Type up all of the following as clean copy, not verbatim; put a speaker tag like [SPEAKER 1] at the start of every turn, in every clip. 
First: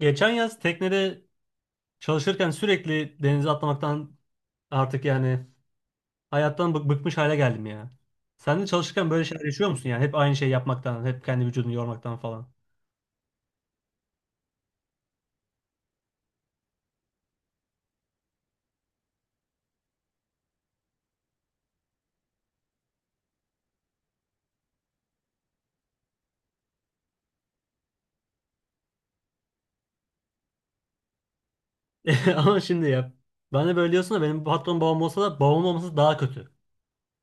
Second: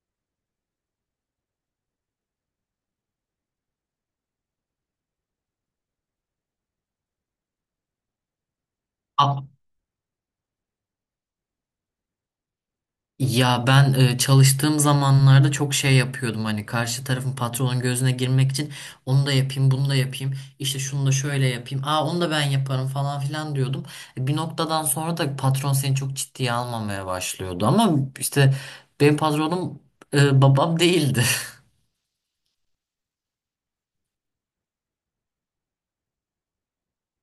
[SPEAKER 1] Geçen yaz teknede çalışırken sürekli denize atlamaktan artık yani hayattan bıkmış hale geldim ya. Sen de çalışırken böyle şeyler
[SPEAKER 2] A-
[SPEAKER 1] yaşıyor musun yani? Hep aynı şeyi yapmaktan, hep kendi vücudunu yormaktan falan.
[SPEAKER 2] Ya ben çalıştığım zamanlarda çok şey yapıyordum, hani karşı tarafın, patronun gözüne girmek için onu da yapayım, bunu da yapayım, işte şunu da şöyle yapayım, onu da ben yaparım falan filan diyordum. Bir noktadan sonra da patron seni çok ciddiye almamaya başlıyordu, ama işte benim patronum babam değildi.
[SPEAKER 1] Ama şimdi ya. Ben de böyle diyorsun da benim patron babam olsa da babam olması daha kötü.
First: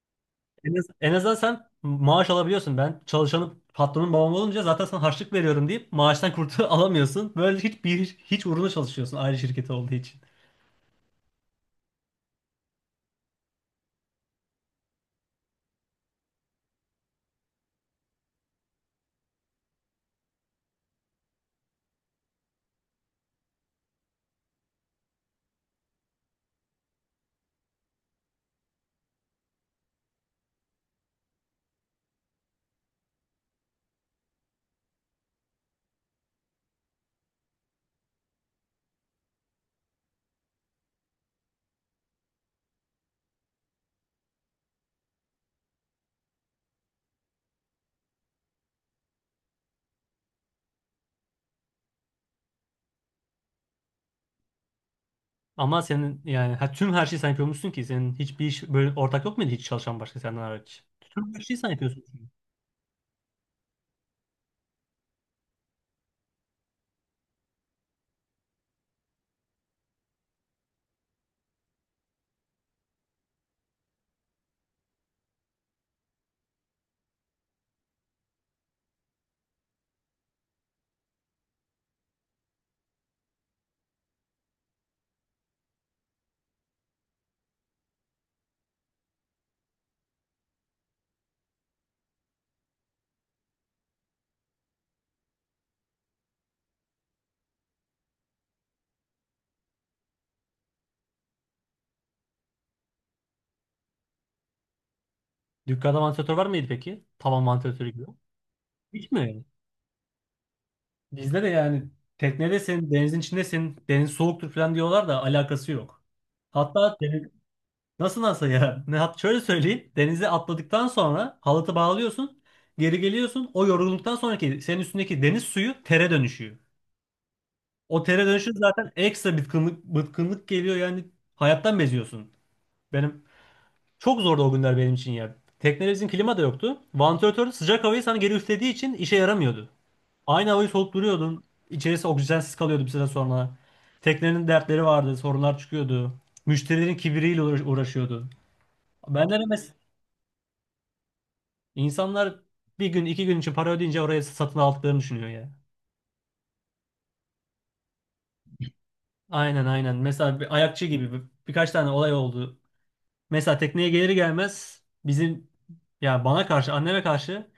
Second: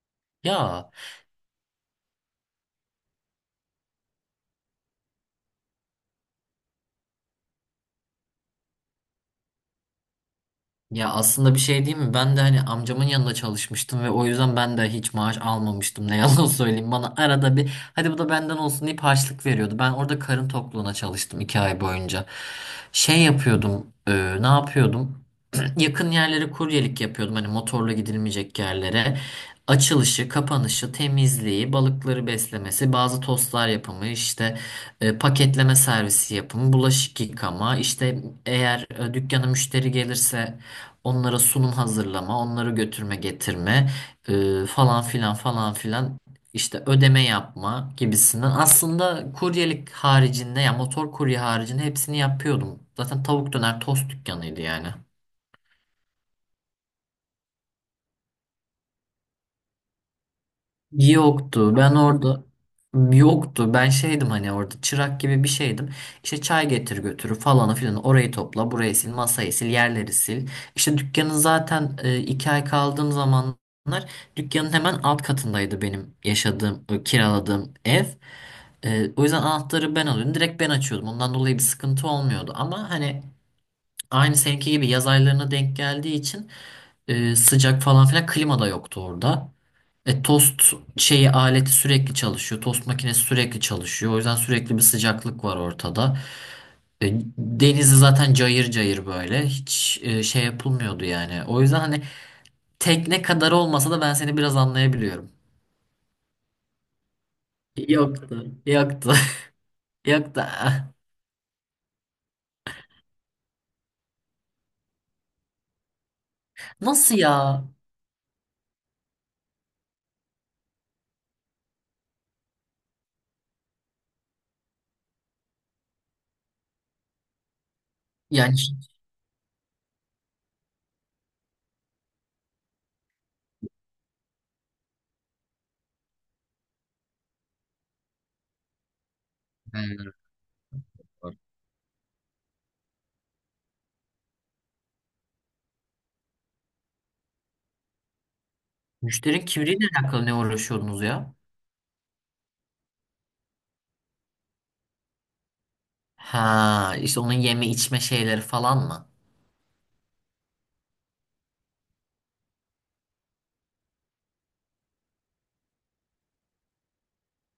[SPEAKER 1] En, az,
[SPEAKER 2] Ya.
[SPEAKER 1] en azından sen maaş alabiliyorsun. Ben çalışanım, patronun babam olunca zaten sana harçlık veriyorum deyip maaştan alamıyorsun. Böyle hiç uğruna çalışıyorsun aile şirketi olduğu için.
[SPEAKER 2] Ya aslında bir şey değil mi? Ben de hani amcamın yanında çalışmıştım ve o yüzden ben de hiç maaş almamıştım. Ne yalan söyleyeyim. Bana arada bir, hadi bu da benden olsun, deyip harçlık veriyordu. Ben orada karın tokluğuna çalıştım iki ay boyunca. Şey yapıyordum. Ne yapıyordum? Yakın yerlere kuryelik yapıyordum. Hani motorla gidilmeyecek yerlere. Açılışı, kapanışı, temizliği, balıkları beslemesi, bazı tostlar yapımı, işte paketleme servisi yapımı, bulaşık yıkama, işte eğer dükkana müşteri gelirse onlara sunum hazırlama, onları götürme getirme, falan filan falan filan, işte ödeme yapma gibisinden. Aslında kuryelik haricinde, ya motor kurye haricinde hepsini yapıyordum. Zaten tavuk döner tost dükkanıydı yani.
[SPEAKER 1] Ama senin yani ha, tüm her şeyi sen yapıyormuşsun ki senin hiçbir iş böyle ortak yok muydu, hiç çalışan başka senden hariç? Tüm her şeyi sen
[SPEAKER 2] Yoktu. Ben
[SPEAKER 1] yapıyorsun çünkü.
[SPEAKER 2] orada yoktu. Ben şeydim, hani orada çırak gibi bir şeydim. İşte çay getir götürü falanı filan. Orayı topla, burayı sil, masayı sil, yerleri sil. İşte dükkanın, zaten iki ay kaldığım zamanlar dükkanın hemen alt katındaydı benim yaşadığım, kiraladığım ev. O yüzden anahtarı ben alıyordum. Direkt ben açıyordum. Ondan dolayı bir sıkıntı olmuyordu. Ama hani aynı seninki gibi yaz aylarına denk geldiği için sıcak falan filan, klima da yoktu orada. Tost şeyi, aleti sürekli çalışıyor. Tost makinesi sürekli çalışıyor. O yüzden sürekli bir sıcaklık var ortada. E, denizi zaten cayır cayır böyle. Hiç şey yapılmıyordu yani. O yüzden hani tekne kadar olmasa da ben seni biraz anlayabiliyorum.
[SPEAKER 1] Dükkanda vantilatör var mıydı peki? Tavan vantilatörü gibi.
[SPEAKER 2] Yoktu. Yoktu.
[SPEAKER 1] Hiç mi yani?
[SPEAKER 2] Yoktu.
[SPEAKER 1] Bizde de yani teknedesin, denizin içindesin, deniz soğuktur falan diyorlar da alakası yok. Hatta
[SPEAKER 2] Nasıl
[SPEAKER 1] deniz,
[SPEAKER 2] ya?
[SPEAKER 1] nasıl ya? Ne hat Şöyle söyleyeyim. Denize atladıktan sonra halatı bağlıyorsun, geri geliyorsun. O yorgunluktan sonraki senin üstündeki deniz suyu tere dönüşüyor. Otele dönüşün
[SPEAKER 2] Yani
[SPEAKER 1] zaten ekstra bıkkınlık geliyor yani, hayattan beziyorsun. Benim çok zordu o günler benim için ya. Teknemizin klima da yoktu. Vantilatör sıcak havayı sana geri üflediği için işe yaramıyordu. Aynı havayı solup duruyordun. İçerisi oksijensiz kalıyordu bir süre sonra. Teknenin dertleri vardı, sorunlar çıkıyordu. Müşterilerin kibiriyle uğraşıyordu. Ben de
[SPEAKER 2] müşterinin
[SPEAKER 1] mes
[SPEAKER 2] kimliğiyle alakalı ne uğraşıyordunuz ya?
[SPEAKER 1] insanlar bir gün iki gün için para ödeyince oraya satın aldıklarını düşünüyor ya.
[SPEAKER 2] Ha, işte onun yeme içme şeyleri falan mı?
[SPEAKER 1] Aynen aynen. Mesela bir ayakçı gibi birkaç tane olay oldu. Mesela tekneye gelir gelmez bizim, ya bana karşı anneme karşı,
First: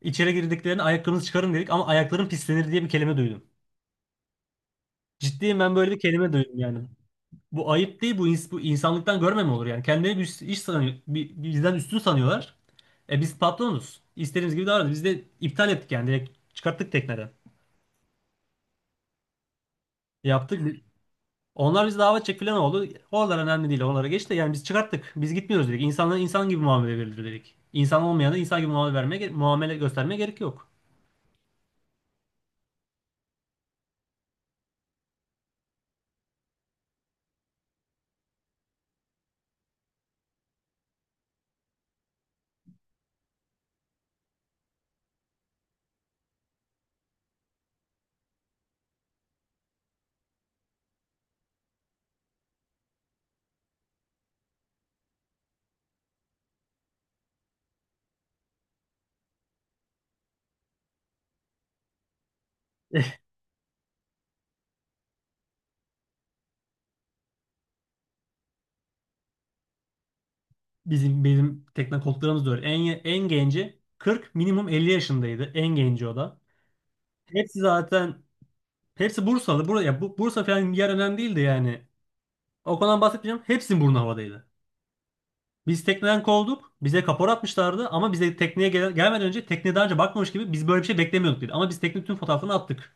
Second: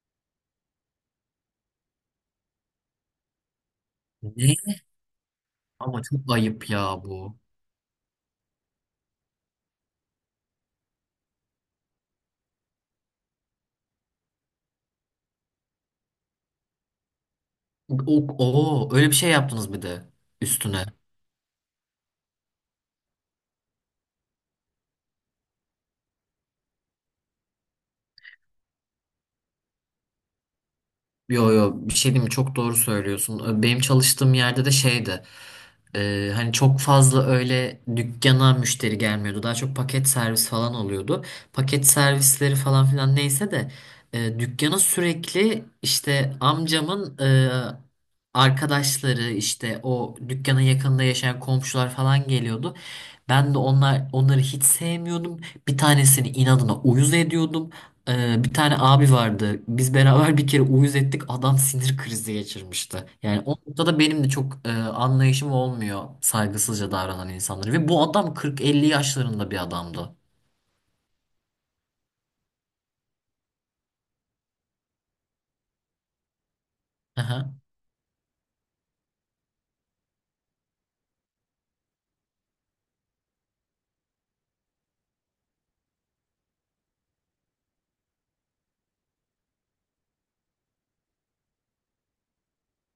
[SPEAKER 1] içeri girdiklerinde ayaklarınızı çıkarın dedik ama ayakların pislenir diye bir kelime duydum.
[SPEAKER 2] Ne?
[SPEAKER 1] Ciddiyim, ben böyle bir
[SPEAKER 2] Ama çok
[SPEAKER 1] kelime duydum
[SPEAKER 2] ayıp
[SPEAKER 1] yani.
[SPEAKER 2] ya bu.
[SPEAKER 1] Bu ayıp değil, bu bu insanlıktan görme mi olur yani? Kendileri bir iş sanıyor, bizden üstün sanıyorlar. E biz patronuz. İstediğimiz gibi davranıyoruz. Biz de iptal ettik yani, direkt çıkarttık tekneden.
[SPEAKER 2] O öyle bir şey yaptınız bir de
[SPEAKER 1] Yaptık.
[SPEAKER 2] üstüne.
[SPEAKER 1] Onlar bizi davet edecek falan oldu. Oralar önemli değil. Onlara geç de yani, biz çıkarttık. Biz gitmiyoruz dedik. İnsanlara insan gibi muamele verilir dedik. İnsan olmayana insan gibi muamele göstermeye gerek yok.
[SPEAKER 2] Yo, yo, bir şey diyeyim mi? Çok doğru söylüyorsun. Benim çalıştığım yerde de şeydi. Hani çok fazla öyle dükkana müşteri gelmiyordu. Daha çok paket servis falan oluyordu. Paket servisleri falan filan neyse de dükkana sürekli işte amcamın arkadaşları, işte o dükkanın yakınında yaşayan komşular falan geliyordu. Ben de onları hiç sevmiyordum. Bir tanesini inadına uyuz ediyordum. Bir tane abi vardı. Biz beraber bir kere uyuz ettik. Adam sinir krizi geçirmişti. Yani o noktada benim de çok anlayışım olmuyor saygısızca davranan insanlara. Ve bu adam 40-50 yaşlarında bir adamdı.
[SPEAKER 1] Bizim tekne koltuklarımız da öyle. En genci 40, minimum 50 yaşındaydı. En genci o da.
[SPEAKER 2] Aha.
[SPEAKER 1] Hepsi zaten Hepsi Bursalı. Buraya ya bu, Bursa falan bir yer önemli değildi yani. O konudan bahsetmeyeceğim. Hepsinin burnu havadaydı. Biz tekneden kovulduk. Bize kapora atmışlardı ama bize tekneye gelmeden önce, tekneye daha önce bakmamış gibi, biz böyle bir şey beklemiyorduk dedi. Ama biz tekne tüm fotoğraflarını attık.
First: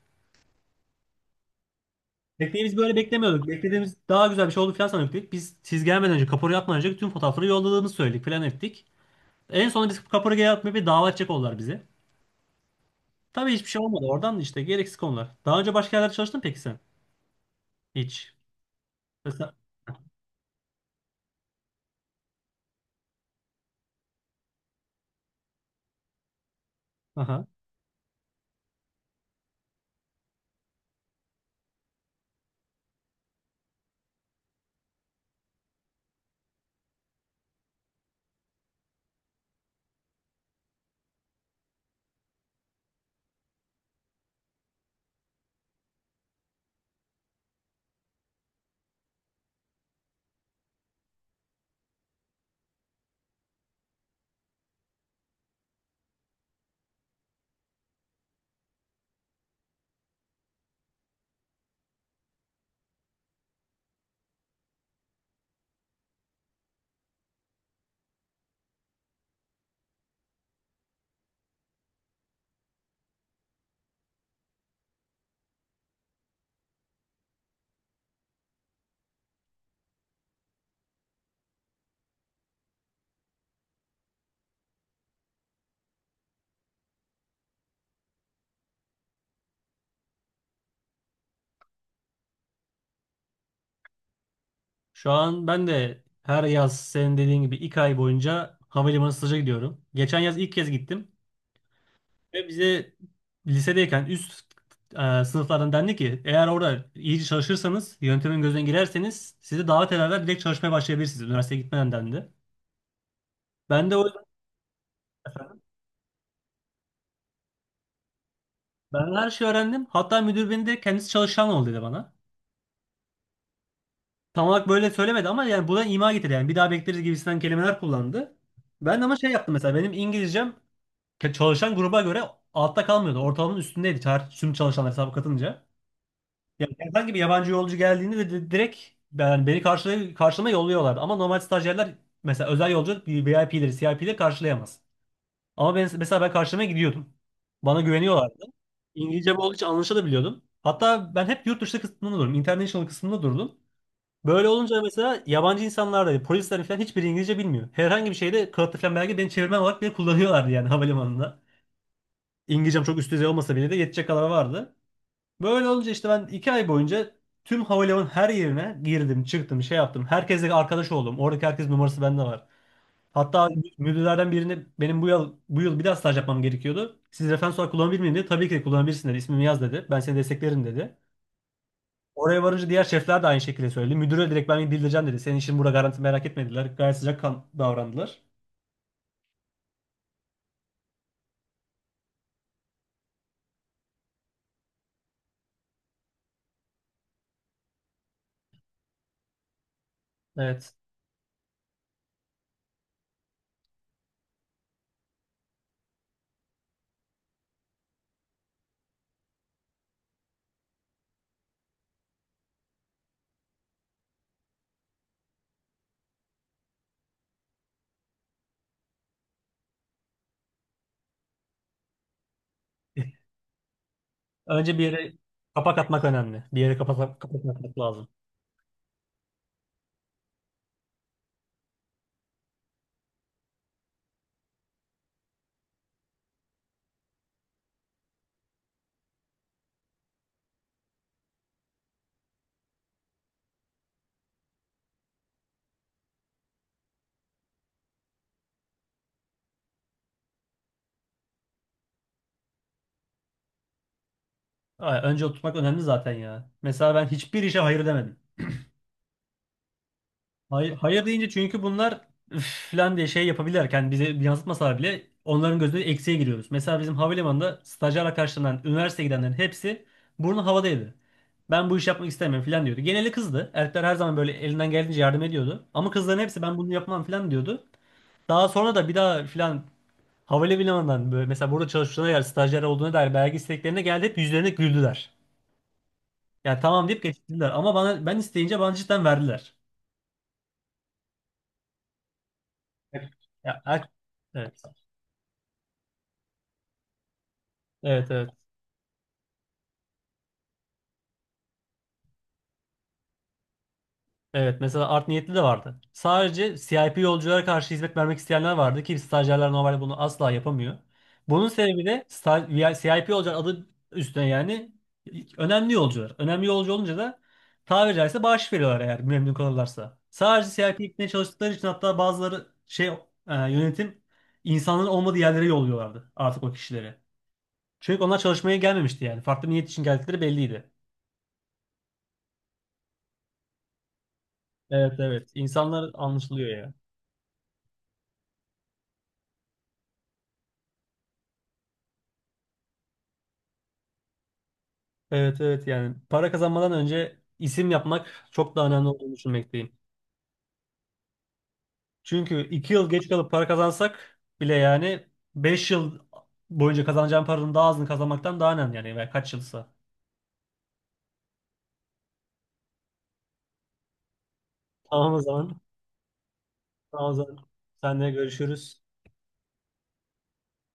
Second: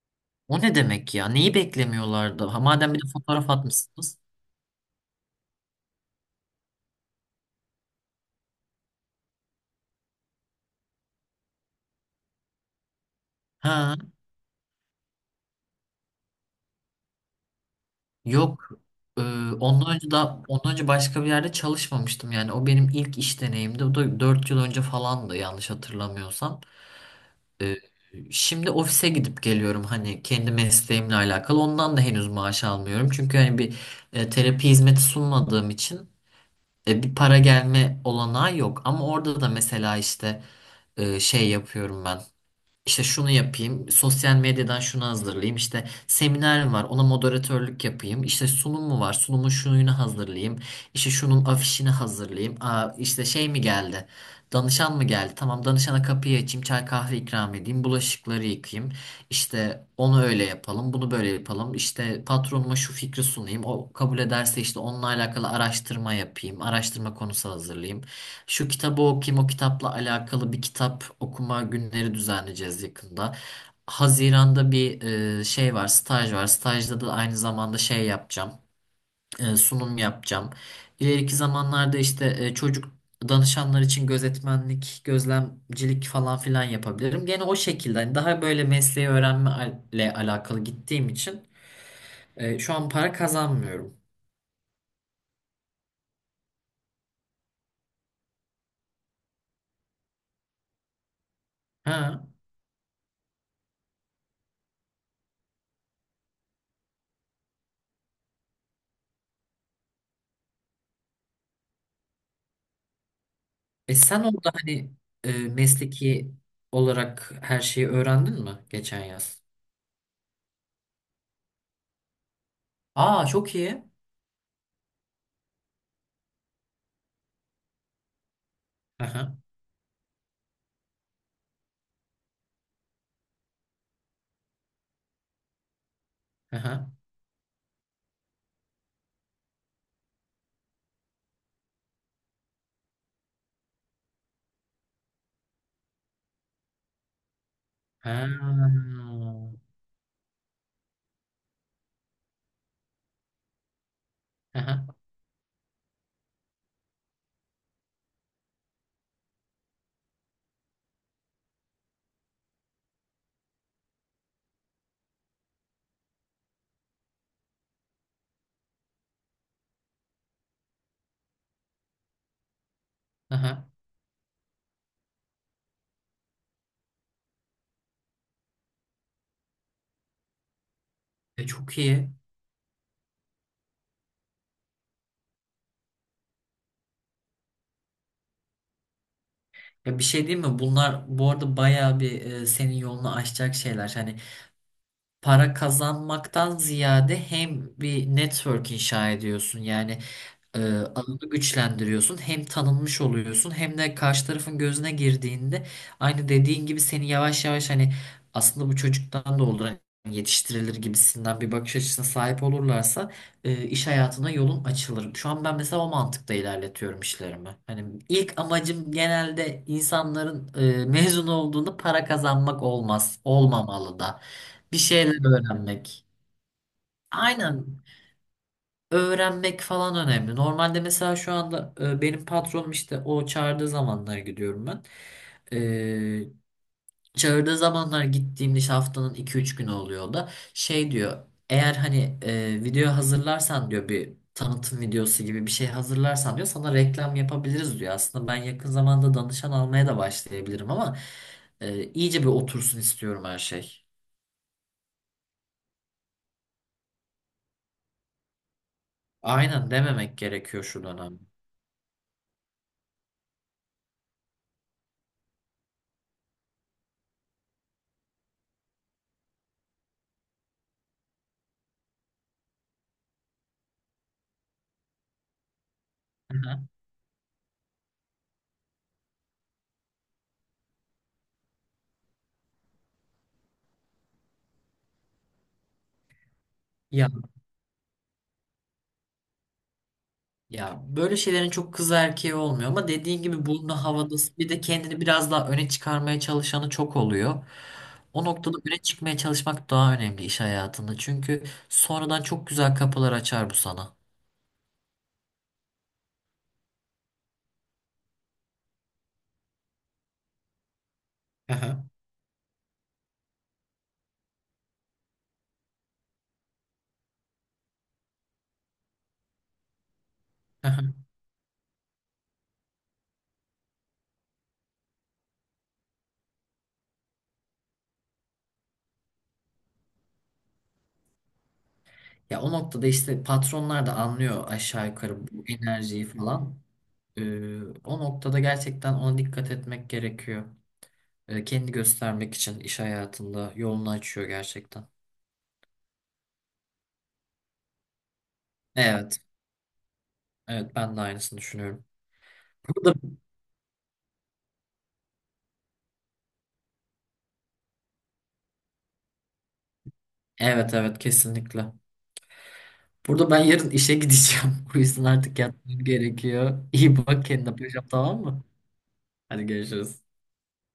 [SPEAKER 2] O ne demek ya? Neyi beklemiyorlardı? Ha,
[SPEAKER 1] Bekleyi
[SPEAKER 2] madem
[SPEAKER 1] böyle
[SPEAKER 2] bir de
[SPEAKER 1] beklemiyorduk,
[SPEAKER 2] fotoğraf
[SPEAKER 1] beklediğimiz
[SPEAKER 2] atmışsınız.
[SPEAKER 1] daha güzel bir şey oldu falan sanıyorduk dedik. Biz siz gelmeden önce, kapora yapmadan önce tüm fotoğrafları yolladığımızı söyledik falan ettik. En sonunda biz kapora geri, bir dava açacak oldular bize. Tabii hiçbir şey
[SPEAKER 2] Ha,
[SPEAKER 1] olmadı. Oradan da işte gereksiz konular. Daha önce başka yerlerde çalıştın peki sen? Hiç.
[SPEAKER 2] yok. Ee,
[SPEAKER 1] Mesela...
[SPEAKER 2] ondan önce başka bir yerde çalışmamıştım yani. O benim ilk iş deneyimdi. O da 4 yıl önce falandı, yanlış hatırlamıyorsam.
[SPEAKER 1] Aha.
[SPEAKER 2] Ee, Şimdi ofise gidip geliyorum, hani kendi mesleğimle alakalı. Ondan da henüz maaş almıyorum. Çünkü hani bir terapi hizmeti sunmadığım için bir para gelme olanağı yok. Ama orada da mesela işte şey yapıyorum ben. İşte şunu yapayım, sosyal medyadan şunu hazırlayayım, işte seminer var, ona moderatörlük yapayım, işte sunum mu var, sunumun şununu hazırlayayım, işte şunun afişini hazırlayayım, işte şey mi geldi, danışan mı geldi, tamam danışana kapıyı açayım, çay kahve ikram edeyim, bulaşıkları yıkayayım, işte onu öyle yapalım, bunu böyle yapalım, işte patronuma şu fikri sunayım, o kabul ederse işte onunla alakalı araştırma yapayım, araştırma konusu hazırlayayım. Şu kitabı okuyayım, o kitapla alakalı bir kitap okuma günleri düzenleyeceğiz yakında. Haziran'da bir şey var, staj var. Stajda da aynı zamanda şey yapacağım, sunum yapacağım. İleriki zamanlarda işte çocuk danışanlar için gözetmenlik, gözlemcilik falan filan yapabilirim. Gene o şekilde, hani daha böyle mesleği öğrenmeyle alakalı gittiğim için şu an para kazanmıyorum.
[SPEAKER 1] Şu an ben de her yaz senin dediğin gibi 2 ay boyunca havalimanı staja gidiyorum. Geçen yaz ilk kez gittim.
[SPEAKER 2] Ha.
[SPEAKER 1] Ve bize lisedeyken üst sınıflardan dendi ki eğer orada iyice çalışırsanız, yöntemin gözüne girerseniz sizi davet ederler, direkt çalışmaya başlayabilirsiniz üniversiteye gitmeden dendi. Ben
[SPEAKER 2] E,
[SPEAKER 1] de o
[SPEAKER 2] sen
[SPEAKER 1] yüzden
[SPEAKER 2] orada hani mesleki olarak her şeyi öğrendin mi geçen
[SPEAKER 1] ben her
[SPEAKER 2] yaz?
[SPEAKER 1] şeyi öğrendim. Hatta müdür beni de kendisi çalışan ol dedi bana.
[SPEAKER 2] Aa, çok iyi.
[SPEAKER 1] Tam olarak böyle söylemedi ama yani bu da ima getirdi yani, bir daha bekleriz gibisinden kelimeler kullandı. Ben de ama şey
[SPEAKER 2] Aha,
[SPEAKER 1] yaptım, mesela benim İngilizcem çalışan gruba göre altta kalmıyordu. Ortalamanın üstündeydi, tüm çalışanlar hesaba katınca. Yani
[SPEAKER 2] aha,
[SPEAKER 1] herhangi bir yabancı yolcu geldiğinde de direkt ben beni karşılama yolluyorlardı. Ama normal stajyerler mesela özel yolcu, bir VIP'leri, CIP'leri karşılayamaz. Ama ben mesela ben karşılamaya gidiyordum. Bana
[SPEAKER 2] ha,
[SPEAKER 1] güveniyorlardı. İngilizcem olduğu için anlaşılabiliyordum. Hatta ben hep yurt dışı kısmında durdum, International kısmında durdum. Böyle olunca
[SPEAKER 2] aha,
[SPEAKER 1] mesela yabancı insanlar da polisler falan hiçbiri İngilizce bilmiyor. Herhangi bir şeyde kağıtlı falan belge, beni çevirmen olarak bile kullanıyorlardı yani havalimanında. İngilizcem çok üst düzey olmasa bile de yetecek kadar vardı. Böyle olunca işte ben 2 ay boyunca tüm havalimanının her yerine girdim, çıktım, şey yaptım. Herkesle arkadaş oldum. Oradaki herkes numarası bende var. Hatta
[SPEAKER 2] aha.
[SPEAKER 1] müdürlerden birine, benim bu yıl bir daha staj yapmam gerekiyordu, siz referans olarak kullanabilir miyim dedi. Tabii ki de kullanabilirsin dedi. İsmimi yaz dedi. Ben seni desteklerim dedi.
[SPEAKER 2] E, çok iyi.
[SPEAKER 1] Oraya varınca diğer şefler de aynı şekilde söyledi. Müdüre direkt ben bildireceğim dedi. Senin işin burada garanti, merak etmediler. Gayet sıcakkan davrandılar.
[SPEAKER 2] Ya bir şey değil mi? Bunlar bu arada bayağı bir, senin yolunu açacak şeyler. Hani para kazanmaktan ziyade hem bir network inşa ediyorsun. Yani Ee,
[SPEAKER 1] Evet.
[SPEAKER 2] alanı güçlendiriyorsun. Hem tanınmış oluyorsun, hem de karşı tarafın gözüne girdiğinde aynı dediğin gibi seni yavaş yavaş, hani aslında bu çocuktan da olur, hani yetiştirilir gibisinden bir bakış açısına sahip olurlarsa iş hayatına yolun açılır. Şu an ben mesela o mantıkta ilerletiyorum işlerimi. Hani ilk amacım genelde insanların mezun olduğunda para kazanmak olmaz. Olmamalı da.
[SPEAKER 1] Önce
[SPEAKER 2] Bir
[SPEAKER 1] bir yere
[SPEAKER 2] şeyler
[SPEAKER 1] kapak atmak
[SPEAKER 2] öğrenmek.
[SPEAKER 1] önemli. Bir yere kapak atmak
[SPEAKER 2] Aynen,
[SPEAKER 1] lazım.
[SPEAKER 2] öğrenmek falan önemli. Normalde mesela şu anda benim patronum, işte o çağırdığı zamanlar gidiyorum ben. E, çağırdığı zamanlar gittiğimde, işte haftanın iki üç günü oluyor, o da şey diyor, eğer hani video hazırlarsan diyor, bir tanıtım videosu gibi bir şey hazırlarsan diyor, sana reklam yapabiliriz diyor. Aslında ben yakın zamanda danışan almaya da başlayabilirim, ama iyice bir otursun istiyorum her şey.
[SPEAKER 1] Ay, önce oturtmak önemli zaten ya. Mesela ben hiçbir işe hayır demedim.
[SPEAKER 2] Aynen, dememek gerekiyor
[SPEAKER 1] Hayır,
[SPEAKER 2] şu
[SPEAKER 1] hayır
[SPEAKER 2] dönem.
[SPEAKER 1] deyince çünkü bunlar, üf falan diye şey yapabilirken bize yansıtmasalar bile, onların gözünde eksiğe giriyoruz. Mesela bizim havalimanında stajyer arkadaşlarından üniversiteye gidenlerin hepsi burnu havadaydı. Ben bu işi yapmak istemiyorum falan diyordu. Geneli kızdı. Erkekler her zaman böyle elinden geldiğince yardım ediyordu. Ama kızların
[SPEAKER 2] Hı
[SPEAKER 1] hepsi ben
[SPEAKER 2] hı.
[SPEAKER 1] bunu yapmam falan diyordu. Daha sonra da bir daha falan havalimanından, böyle mesela burada çalıştığına dair, stajyer olduğuna dair belge isteklerine geldi, hep yüzlerine güldüler. Ya tamam deyip
[SPEAKER 2] Ya.
[SPEAKER 1] geçtiler ama bana, ben isteyince bana cidden verdiler.
[SPEAKER 2] Ya böyle şeylerin çok kız erkeği olmuyor, ama dediğin gibi
[SPEAKER 1] Ya,
[SPEAKER 2] burnu havada, bir de
[SPEAKER 1] evet.
[SPEAKER 2] kendini biraz daha öne çıkarmaya çalışanı çok oluyor.
[SPEAKER 1] Evet
[SPEAKER 2] O
[SPEAKER 1] evet.
[SPEAKER 2] noktada öne çıkmaya çalışmak daha önemli iş hayatında. Çünkü sonradan çok güzel kapılar açar bu sana.
[SPEAKER 1] Evet mesela art niyetli de vardı. Sadece CIP yolculara karşı hizmet vermek isteyenler vardı ki stajyerler normalde bunu asla yapamıyor. Bunun
[SPEAKER 2] Aha.
[SPEAKER 1] sebebi de sta- VI CIP yolcular adı üstüne yani önemli yolcular. Önemli yolcu olunca da tabiri caizse bağış veriyorlar eğer memnun kalırlarsa. Sadece CIP
[SPEAKER 2] Aha.
[SPEAKER 1] gitmeye çalıştıkları için hatta bazıları yönetim insanların olmadığı yerlere yolluyorlardı artık o kişileri. Çünkü onlar çalışmaya gelmemişti yani. Farklı bir niyet için geldikleri belliydi.
[SPEAKER 2] Ya, o noktada işte patronlar da anlıyor aşağı
[SPEAKER 1] Evet
[SPEAKER 2] yukarı
[SPEAKER 1] evet.
[SPEAKER 2] bu
[SPEAKER 1] İnsanlar
[SPEAKER 2] enerjiyi
[SPEAKER 1] anlaşılıyor
[SPEAKER 2] falan.
[SPEAKER 1] ya.
[SPEAKER 2] O noktada gerçekten ona dikkat etmek gerekiyor. Kendi göstermek için iş hayatında yolunu açıyor gerçekten.
[SPEAKER 1] Evet evet, yani para kazanmadan önce isim yapmak çok daha önemli olduğunu
[SPEAKER 2] Evet,
[SPEAKER 1] düşünmekteyim.
[SPEAKER 2] evet ben de aynısını düşünüyorum.
[SPEAKER 1] Çünkü 2 yıl
[SPEAKER 2] Burada
[SPEAKER 1] geç kalıp para kazansak bile yani, 5 yıl boyunca kazanacağım paranın daha azını kazanmaktan daha önemli yani. Veya kaç yılsa.
[SPEAKER 2] Evet, evet, kesinlikle. Burada ben yarın işe gideceğim. O yüzden
[SPEAKER 1] Tamam o
[SPEAKER 2] artık
[SPEAKER 1] zaman.
[SPEAKER 2] yatmam gerekiyor. İyi
[SPEAKER 1] Tamam o
[SPEAKER 2] bak
[SPEAKER 1] zaman.
[SPEAKER 2] kendine paşam,
[SPEAKER 1] Seninle
[SPEAKER 2] tamam mı?
[SPEAKER 1] görüşürüz.
[SPEAKER 2] Hadi, görüşürüz.